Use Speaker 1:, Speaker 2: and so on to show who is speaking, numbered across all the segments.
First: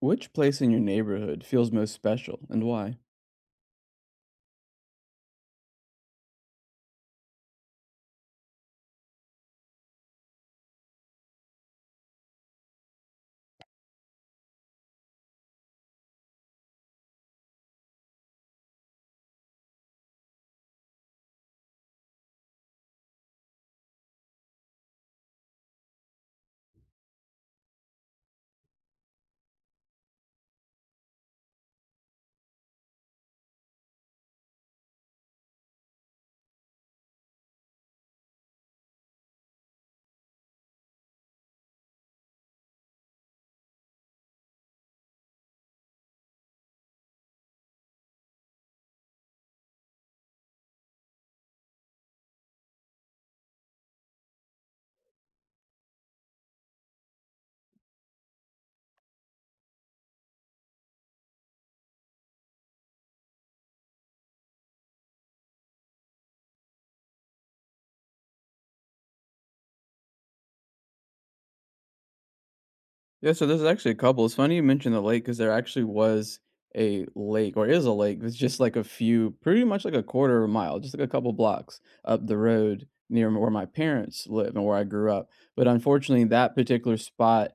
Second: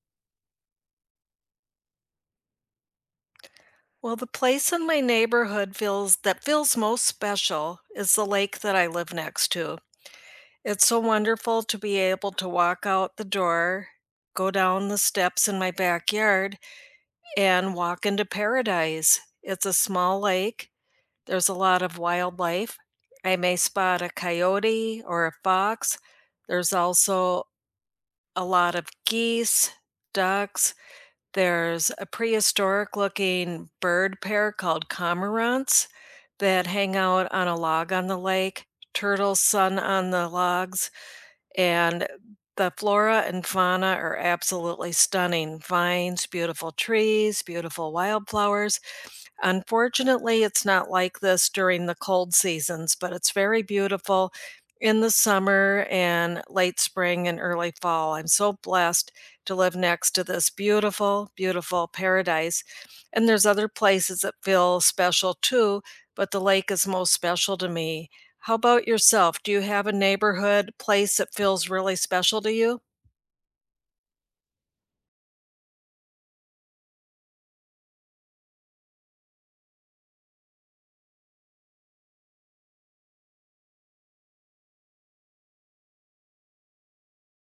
Speaker 1: Which place in your neighborhood feels most special and why?
Speaker 2: Well, the place in my neighborhood feels that feels most special is the lake that I live next to. It's so wonderful to be able to walk out the door, go down the steps in my backyard, and walk into paradise. It's a small lake. There's a lot of wildlife. I may spot a coyote or a fox. There's also a lot of geese, ducks. There's a prehistoric looking bird pair called cormorants that hang out on a log on the lake. Turtles sun on the logs, and the flora and fauna are absolutely stunning. Vines, beautiful trees, beautiful wildflowers. Unfortunately, it's not like this during the cold seasons, but it's very beautiful in the summer and late spring and early fall. I'm so blessed to live next to this beautiful, beautiful paradise. And there's other places that feel special too, but the lake is most special to me. How about yourself? Do you have a neighborhood place that feels really special to you?
Speaker 1: Yeah, so there's actually a couple. It's funny you mentioned the lake because there actually was a lake, or is a lake. It's just like a few, pretty much like a quarter of a mile, just like a couple blocks up the road near where my parents live and where I grew up. But unfortunately, that particular spot,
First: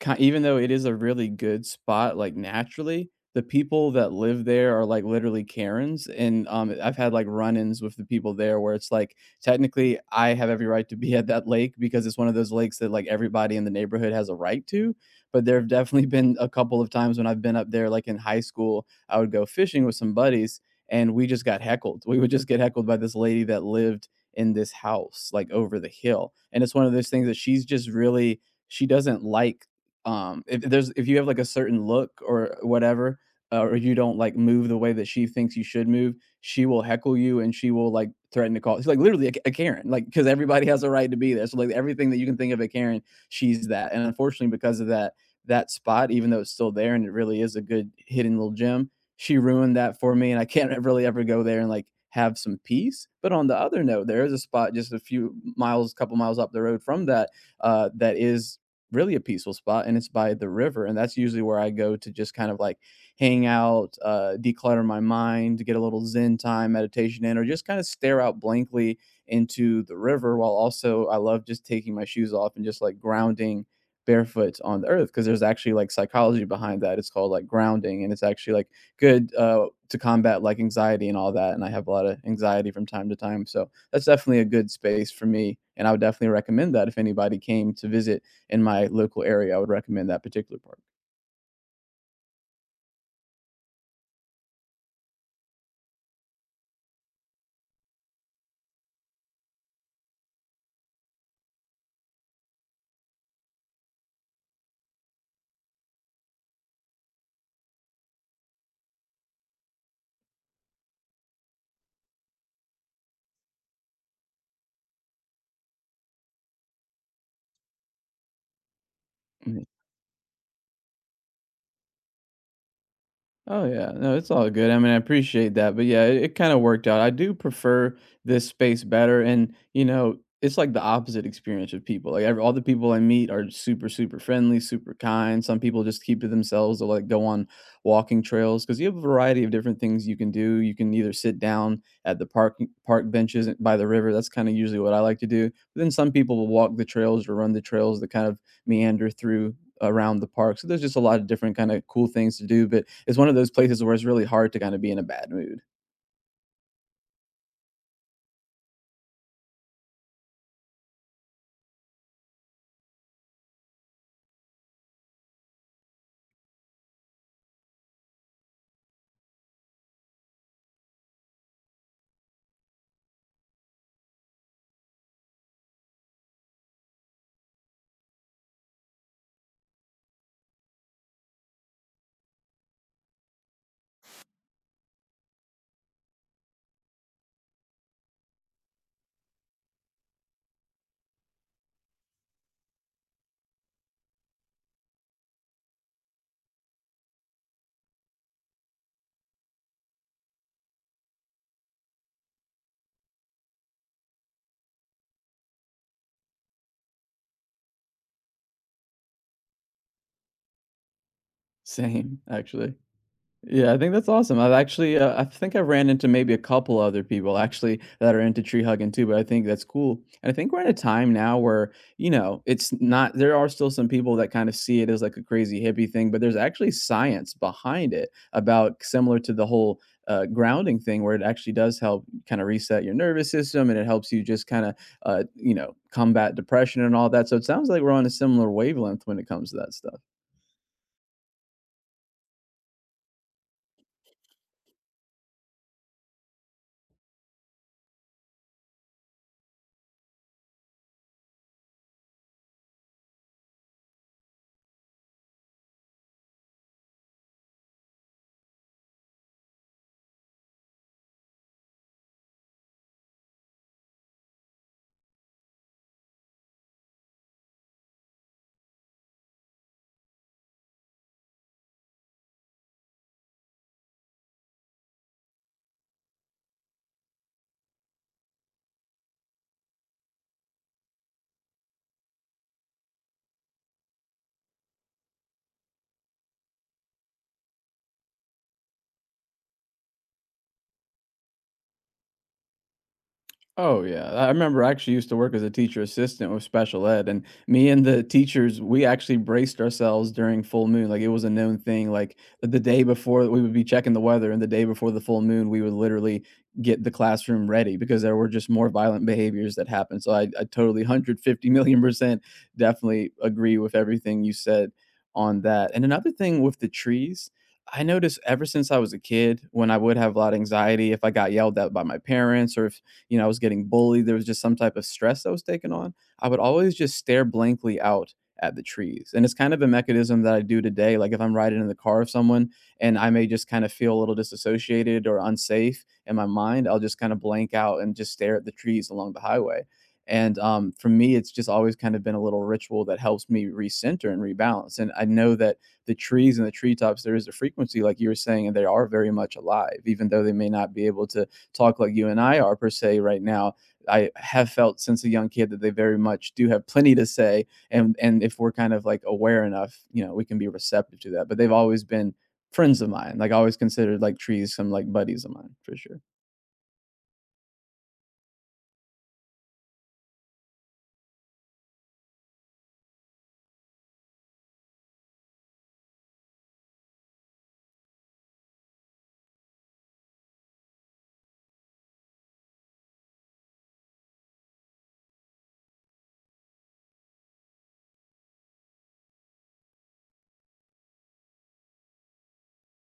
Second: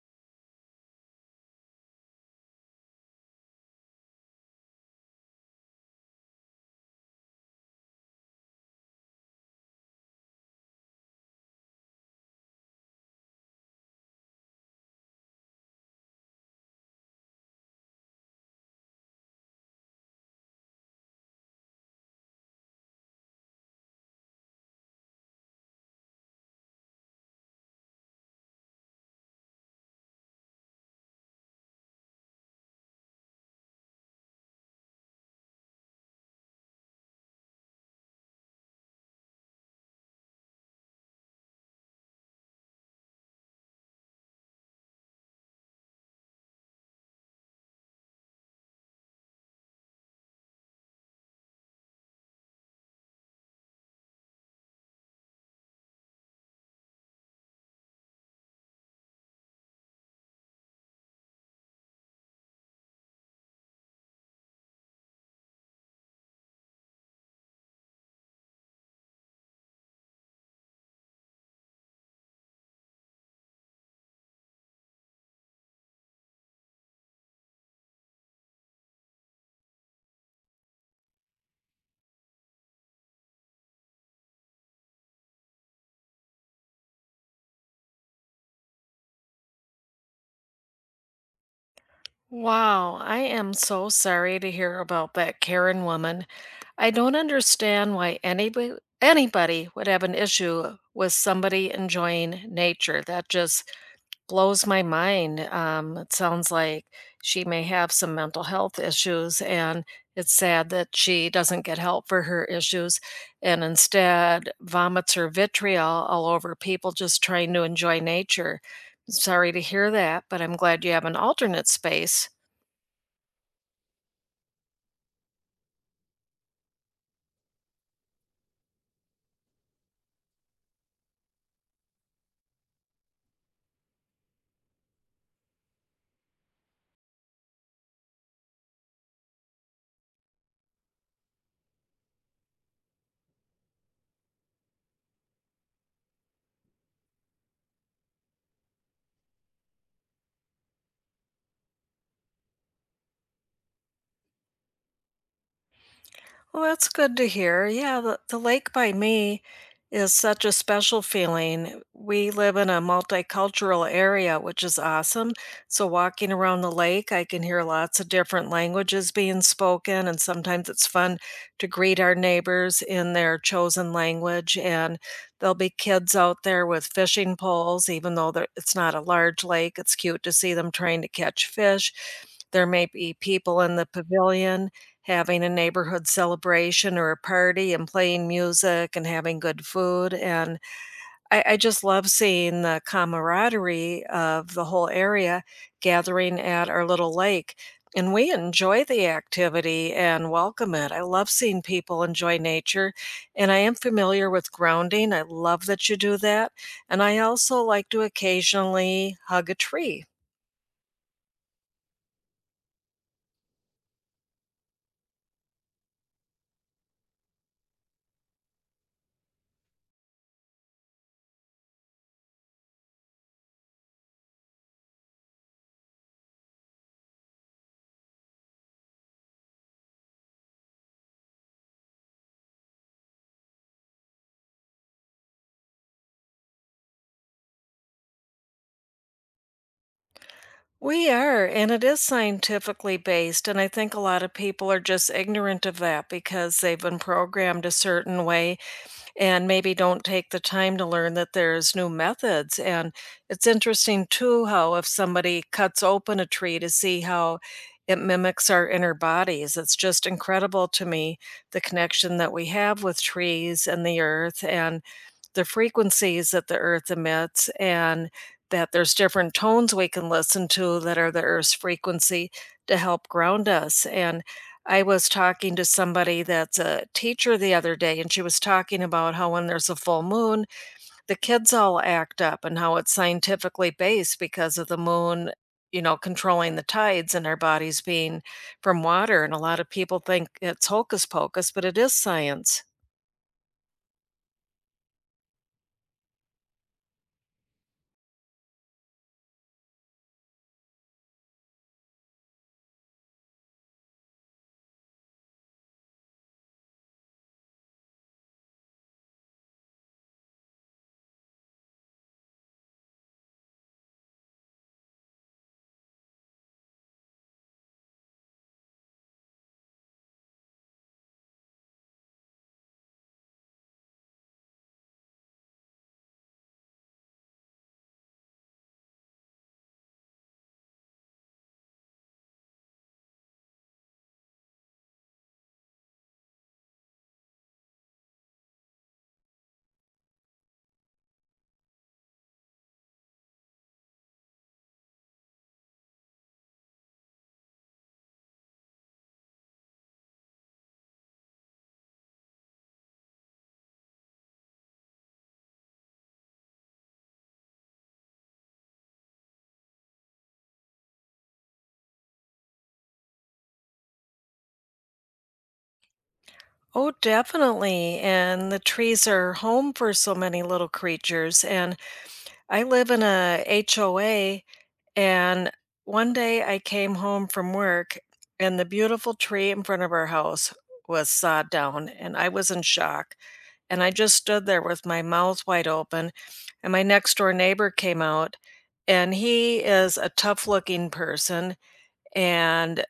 Speaker 1: even though it is a really good spot, like naturally, the people that live there are like literally Karens. And I've had like run ins with the people there where it's like, technically, I have every right to be at that lake because it's one of those lakes that like everybody in the neighborhood has a right to, but there have definitely been a couple of times when I've been up there. Like in high school, I would go fishing with some buddies and we just got heckled. We would just get heckled by this lady that lived in this house, like over the hill. And it's one of those things that she's just really, she doesn't like, if there's, if you have like a certain look or whatever, or you don't like move the way that she thinks you should move, she will heckle you and she will like threaten to call. She's like literally a Karen, like because everybody has a right to be there. So like everything that you can think of a Karen, she's that. And unfortunately, because of that, that spot, even though it's still there and it really is a good hidden little gem, she ruined that for me, and I can't really ever go there and like have some peace. But on the other note, there is a spot just a few miles, couple miles up the road from that, that is really a peaceful spot, and it's by the river, and that's usually where I go to just kind of like hang out, declutter my mind, get a little Zen time, meditation in, or just kind of stare out blankly into the river. While also, I love just taking my shoes off and just like grounding barefoot on the earth because there's actually like psychology behind that. It's called like grounding, and it's actually like good to combat like anxiety and all that. And I have a lot of anxiety from time to time, so that's definitely a good space for me. And I would definitely recommend that if anybody came to visit in my local area, I would recommend that particular park.
Speaker 2: Wow, I am so sorry to hear about that Karen woman. I don't understand why anybody would have an issue with somebody enjoying nature. That just blows my mind. It sounds like she may have some mental health issues, and it's sad that she doesn't get help for her issues and instead vomits her vitriol all over people just trying to enjoy nature. Sorry to
Speaker 1: Mhm.
Speaker 2: hear that, but I'm glad you have an alternate space.
Speaker 1: Oh yeah, no, it's all good. I mean, I appreciate that, but yeah, it kind of worked out. I do prefer this space better, and you know, it's like the opposite experience with people. Like every, all the people I meet are super, super friendly, super kind. Some people just keep to themselves or like go on walking trails because you have a variety of different things you can do. You can either sit down at the park park benches by the river. That's kind of usually what I like to do. But then some people will walk the trails or run the trails that kind of meander through around the park. So there's just a lot of different kind of cool things to do, but it's one of those places where it's really hard to kind of be in a bad mood.
Speaker 2: Well, that's good to hear. Yeah, the lake by me is such a special feeling. We live in a multicultural area, which is awesome. So, walking around the lake, I can hear lots of different languages being spoken, and sometimes it's fun to greet our neighbors in their chosen language. And there'll be kids out there with fishing poles, even though it's not a large lake. It's cute to see them trying to catch fish. There may be people in the pavilion having a neighborhood celebration or a party and playing music and having good food. And I just love seeing the camaraderie of the whole area gathering at our little lake. And we enjoy the activity and welcome it. I love seeing people enjoy nature. And I am familiar with grounding. I love that you do that. And I also like to occasionally hug a tree.
Speaker 1: Same, actually. Yeah, I think that's awesome. I've actually, I think I've ran into maybe a couple other people actually that are into tree hugging too, but I think that's cool. And I think we're at a time now where, you know, it's not, there are still some people that kind of see it as like a crazy hippie thing, but there's actually science behind it about similar to the whole grounding thing where it actually does help kind of reset your nervous system and it helps you just kind of, you know, combat depression and all that. So it sounds like we're on a similar wavelength when it comes to that stuff.
Speaker 2: We are, and it is scientifically based. And I think a lot of people are just ignorant of that because they've been programmed a certain way and maybe don't take the time to learn that there's new methods. And it's interesting too how if somebody cuts open a tree to see how it mimics our inner bodies, it's just incredible to me the connection that we have with trees and the earth and the frequencies that the earth emits and that there's different tones we can listen to that are the earth's frequency to help ground us. And I was talking to somebody that's a teacher the other day, and she was talking about how when there's a full moon, the kids all act up and how it's scientifically based because of the moon, you know, controlling the tides and our bodies being from water. And a lot of people think it's hocus pocus, but it is science.
Speaker 1: Oh yeah, I remember I actually used to work as a teacher assistant with special ed, and me and the teachers, we actually braced ourselves during full moon. Like it was a known thing. Like the day before, we would be checking the weather, and the day before the full moon, we would literally get the classroom ready because there were just more violent behaviors that happened. So I totally 150 million% definitely agree with everything you said on that. And another thing with the trees, I noticed ever since I was a kid, when I would have a lot of anxiety if I got yelled at by my parents or if, you know, I was getting bullied, there was just some type of stress that was taken on. I would always just stare blankly out at the trees. And it's kind of a mechanism that I do today. Like if I'm riding in the car of someone and I may just kind of feel a little disassociated or unsafe in my mind, I'll just kind of blank out and just stare at the trees along the highway. And for me, it's just always kind of been a little ritual that helps me recenter and rebalance. And I know that the trees and the treetops, there is a frequency, like you were saying, and they are very much alive, even though they may not be able to talk like you and I are per se right now. I have felt since a young kid that they very much do have plenty to say, and if we're kind of like aware enough, you know, we can be receptive to that. But they've always been friends of mine. Like I always considered like trees some like buddies of mine for sure.
Speaker 2: Oh, definitely. And the trees are home for so many little creatures. And I live in a HOA. And one day I came home from work and the beautiful tree in front of our house was sawed down, and I was in shock. And I just stood there with my mouth wide open, and my next door neighbor came out, and he is a tough looking person, and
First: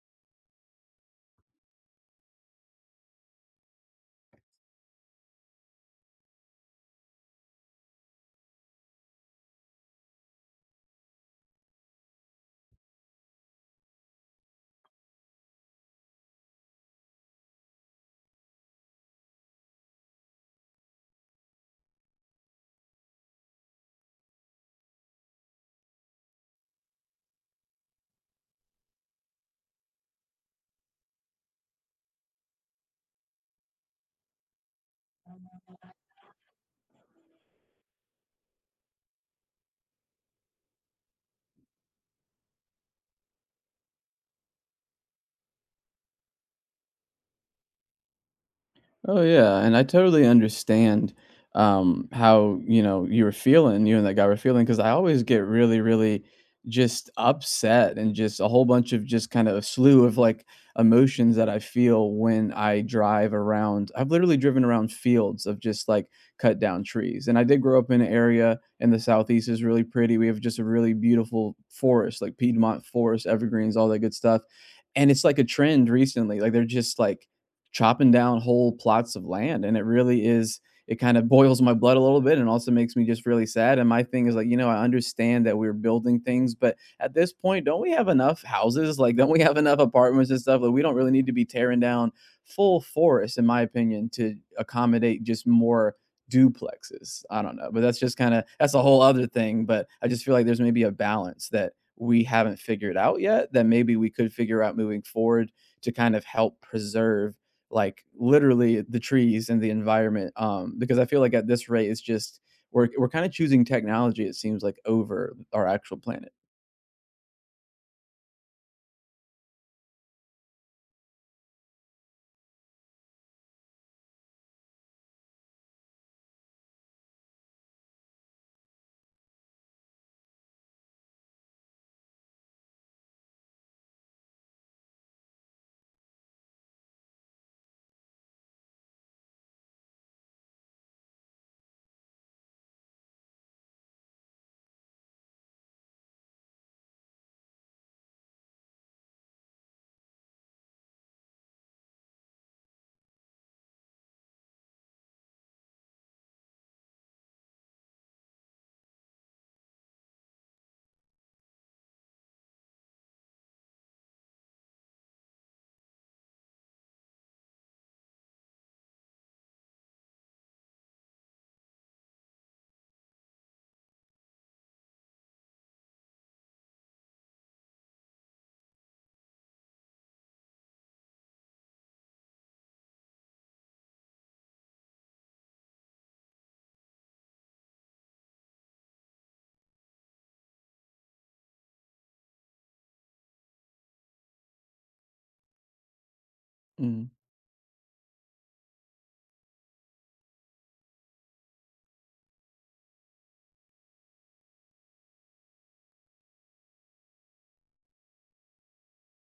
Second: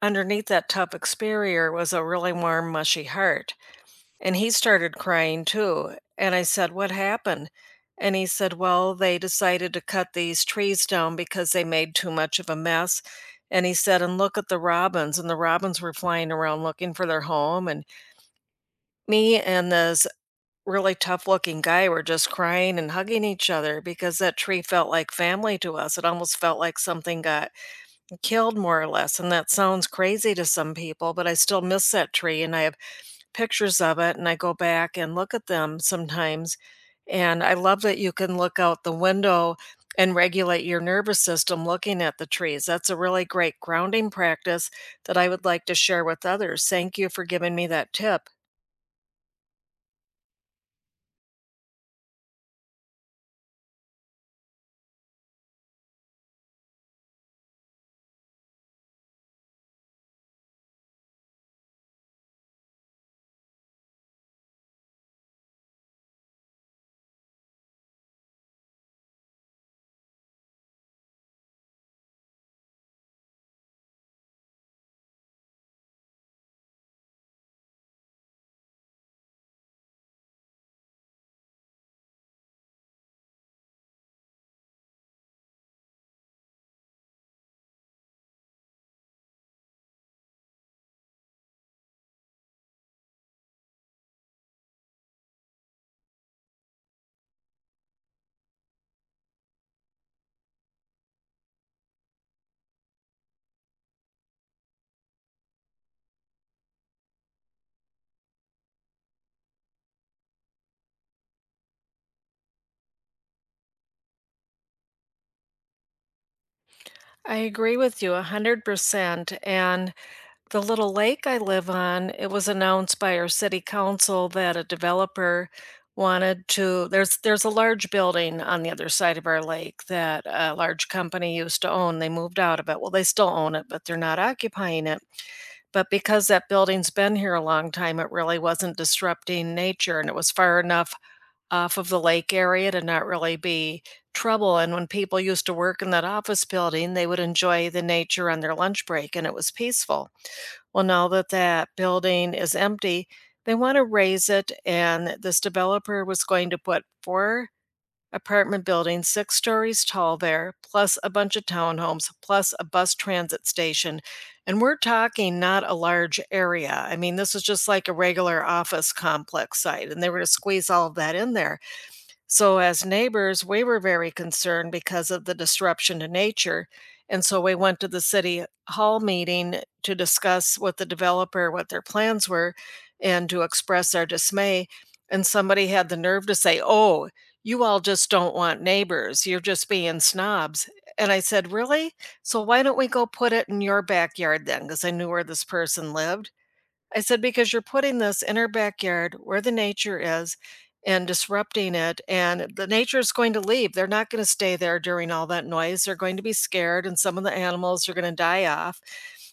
Speaker 2: underneath that tough exterior was a really warm mushy heart, and he started crying too. And I said, "What happened?" And he said, "Well, they decided to cut these trees down because they made too much of a mess." And he said, "And look at the robins." And the robins were flying around looking for their home. And me and this really tough looking guy were just crying and hugging each other because that tree felt like family to us. It almost felt like something got killed, more or less. And that sounds crazy to some people, but I still miss that tree. And I have pictures of it, and I go back and look at them sometimes, and I love that you can look out the window and regulate your nervous system looking at the trees. That's a really great grounding practice that I would like to share with others. Thank you for giving me that tip.
Speaker 1: Oh yeah, and I totally understand how, you know, you were feeling, you and that guy were feeling because I always get really really just upset and just a whole bunch of just kind of a slew of like emotions that I feel when I drive around. I've literally driven around fields of just like cut down trees. And I did grow up in an area in the southeast is really pretty. We have just a really beautiful forest, like Piedmont forest, evergreens, all that good stuff. And it's like a trend recently. Like they're just like chopping down whole plots of land, and it really is, it kind of boils my blood a little bit and also makes me just really sad. And my thing is like, you know, I understand that we're building things, but at this point, don't we have enough houses? Like, don't we have enough apartments and stuff? Like, we don't really need to be tearing down full forests, in my opinion, to accommodate just more duplexes. I don't know, but that's just kind of, that's a whole other thing. But I just feel like there's maybe a balance that we haven't figured out yet that maybe we could figure out moving forward to kind of help preserve like literally the trees and the environment, because I feel like at this rate it's just, we're kind of choosing technology, it seems like, over our actual planet.
Speaker 2: I agree with you 100%. And the little lake I live on, it was announced by our city council that a developer wanted to, there's a large building on the other side of our lake that a large company used to own. They moved out of it. Well, they still own it, but they're not occupying it. But because that building's been here a long time, it really wasn't disrupting nature and it was far enough off of the lake area to not really be trouble. And when people used to work in that office building, they would enjoy the nature on their lunch break and it was peaceful. Well, now that that building is empty, they want to raise it. And this developer was going to put four apartment buildings, six stories tall there, plus a bunch of townhomes, plus a bus transit station. And we're talking not a large area. I mean, this is just like a regular office complex site, and they were to squeeze all of that in there. So, as neighbors, we were very concerned because of the disruption to nature. And so we went to the city hall meeting to discuss with the developer what their plans were and to express our dismay. And somebody had the nerve to say, "Oh, you all just don't want neighbors. You're just being snobs." And I said, "Really? So why don't we go put it in your backyard then?" Because I knew where this person lived. I
Speaker 1: Mm,
Speaker 2: said, "Because you're putting this in her backyard where the nature is and disrupting it. And the nature is going to leave. They're not going to stay there during all that noise. They're going to be scared, and some of the animals are going to die off.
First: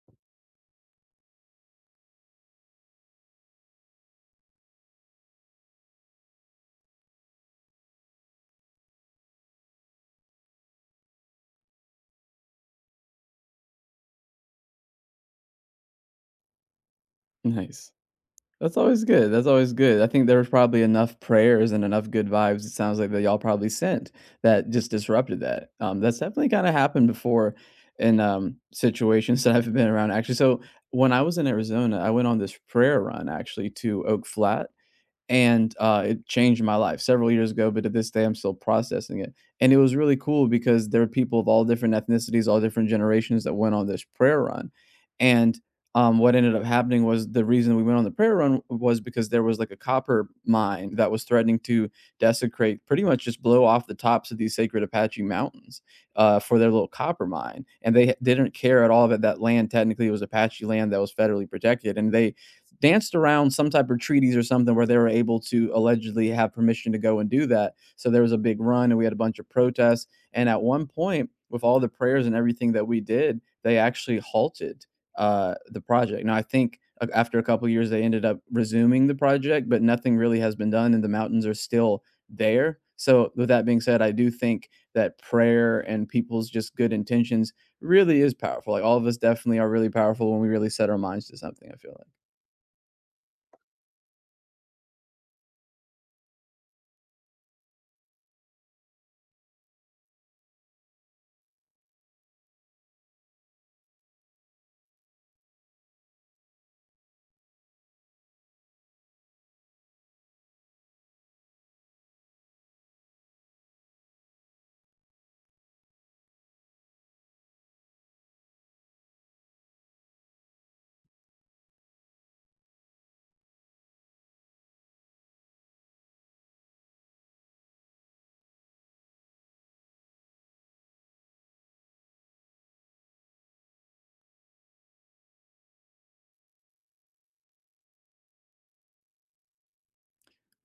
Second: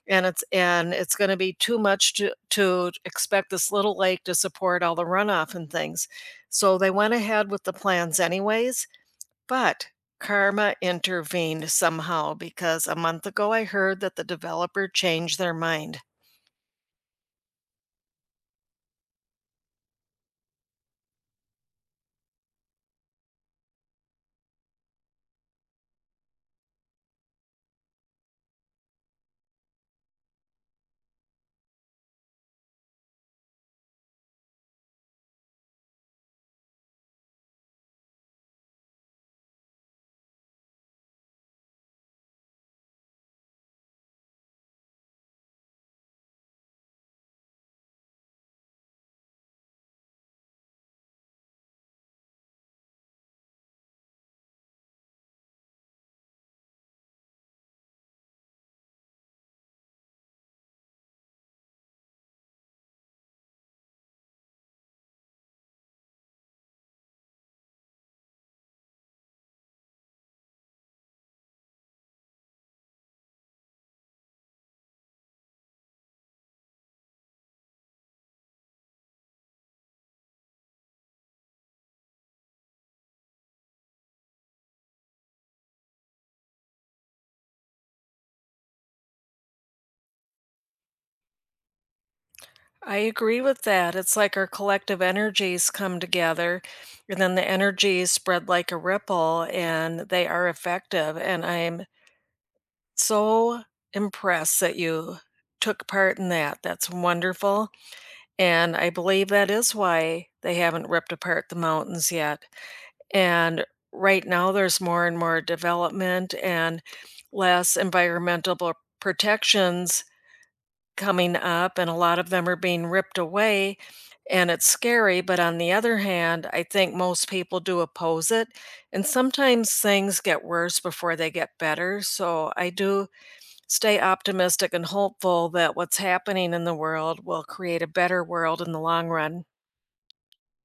Speaker 2: And it's going to be too much to expect this little lake to support all the runoff and things." So they went ahead with the plans anyways, but karma intervened somehow because a month ago I heard that the developer changed their mind.
Speaker 1: nice. That's always good. That's always good. I think there was probably enough prayers and enough good vibes. It sounds like that y'all probably sent that just disrupted that. That's definitely kind of happened before in situations that I've been around, actually. So when I was in Arizona, I went on this prayer run actually to Oak Flat, and it changed my life several years ago. But to this day, I'm still processing it. And it was really cool because there were people of all different ethnicities, all different generations that went on this prayer run. And what ended up happening was, the reason we went on the prayer run was because there was like a copper mine that was threatening to desecrate, pretty much just blow off the tops of these sacred Apache mountains for their little copper mine. And they didn't care at all that that land technically was Apache land that was federally protected. And they danced around some type of treaties or something where they were able to allegedly have permission to go and do that. So there was a big run and we had a bunch of protests. And at one point, with all the prayers and everything that we did, they actually halted the project. Now, I think after a couple of years, they ended up resuming the project, but nothing really has been done and the mountains are still there. So, with that being said, I do think that prayer and people's just good intentions really is powerful. Like, all of us definitely are really powerful when we really set our minds to something, I feel like.
Speaker 2: I agree with that. It's like our collective energies come together, and then the energies spread like a ripple, and they are effective. And I'm so impressed that you took part in that. That's wonderful. And I believe that is why they haven't ripped apart the mountains yet. And right now, there's more and more development and less environmental protections coming up, and a lot of them are being ripped away, and it's scary. But on the other hand, I think most people do oppose it, and sometimes things get worse before they get better, so I do stay optimistic and hopeful that what's happening in the world will create a better world in the long run.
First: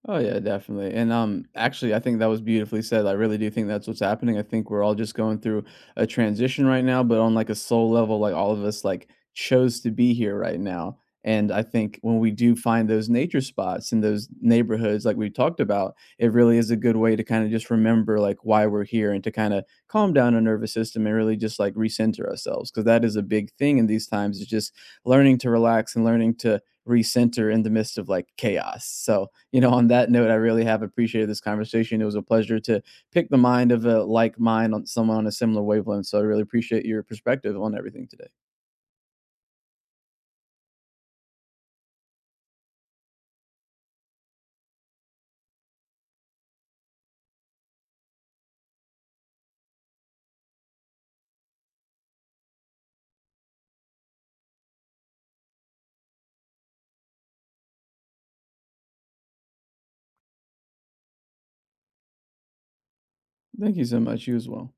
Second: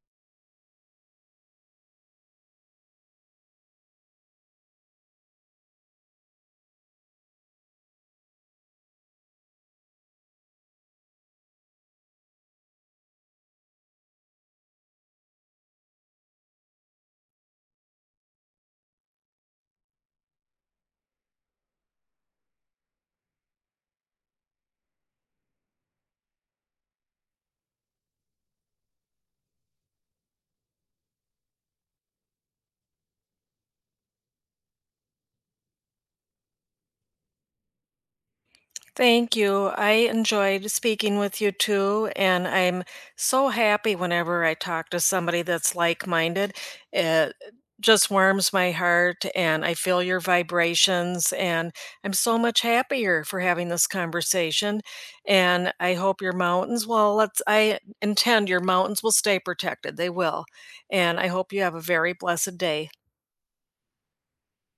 Speaker 1: Oh yeah, definitely. And actually I think that was beautifully said. I really do think that's what's happening. I think we're all just going through a transition right now, but on like a soul level, like all of us like chose to be here right now. And I think when we do find those nature spots in those neighborhoods like we talked about, it really is a good way to kind of just remember like why we're here and to kind of calm down our nervous system and really just like recenter ourselves, because that is a big thing in these times is just learning to relax and learning to recenter in the midst of like chaos. So you know, on that note, I really have appreciated this conversation. It was a pleasure to pick the mind of a like mind, on someone on a similar wavelength. So I really appreciate your perspective on everything today.
Speaker 2: Thank you. I enjoyed speaking with you too. And I'm so happy whenever I talk to somebody that's like minded. It just warms my heart, and I feel your vibrations. And I'm so much happier for having this conversation. And I hope your mountains, well, let's, I intend your mountains will stay protected. They will. And I hope you have a very blessed day.
Speaker 1: Thank you so much. You as well.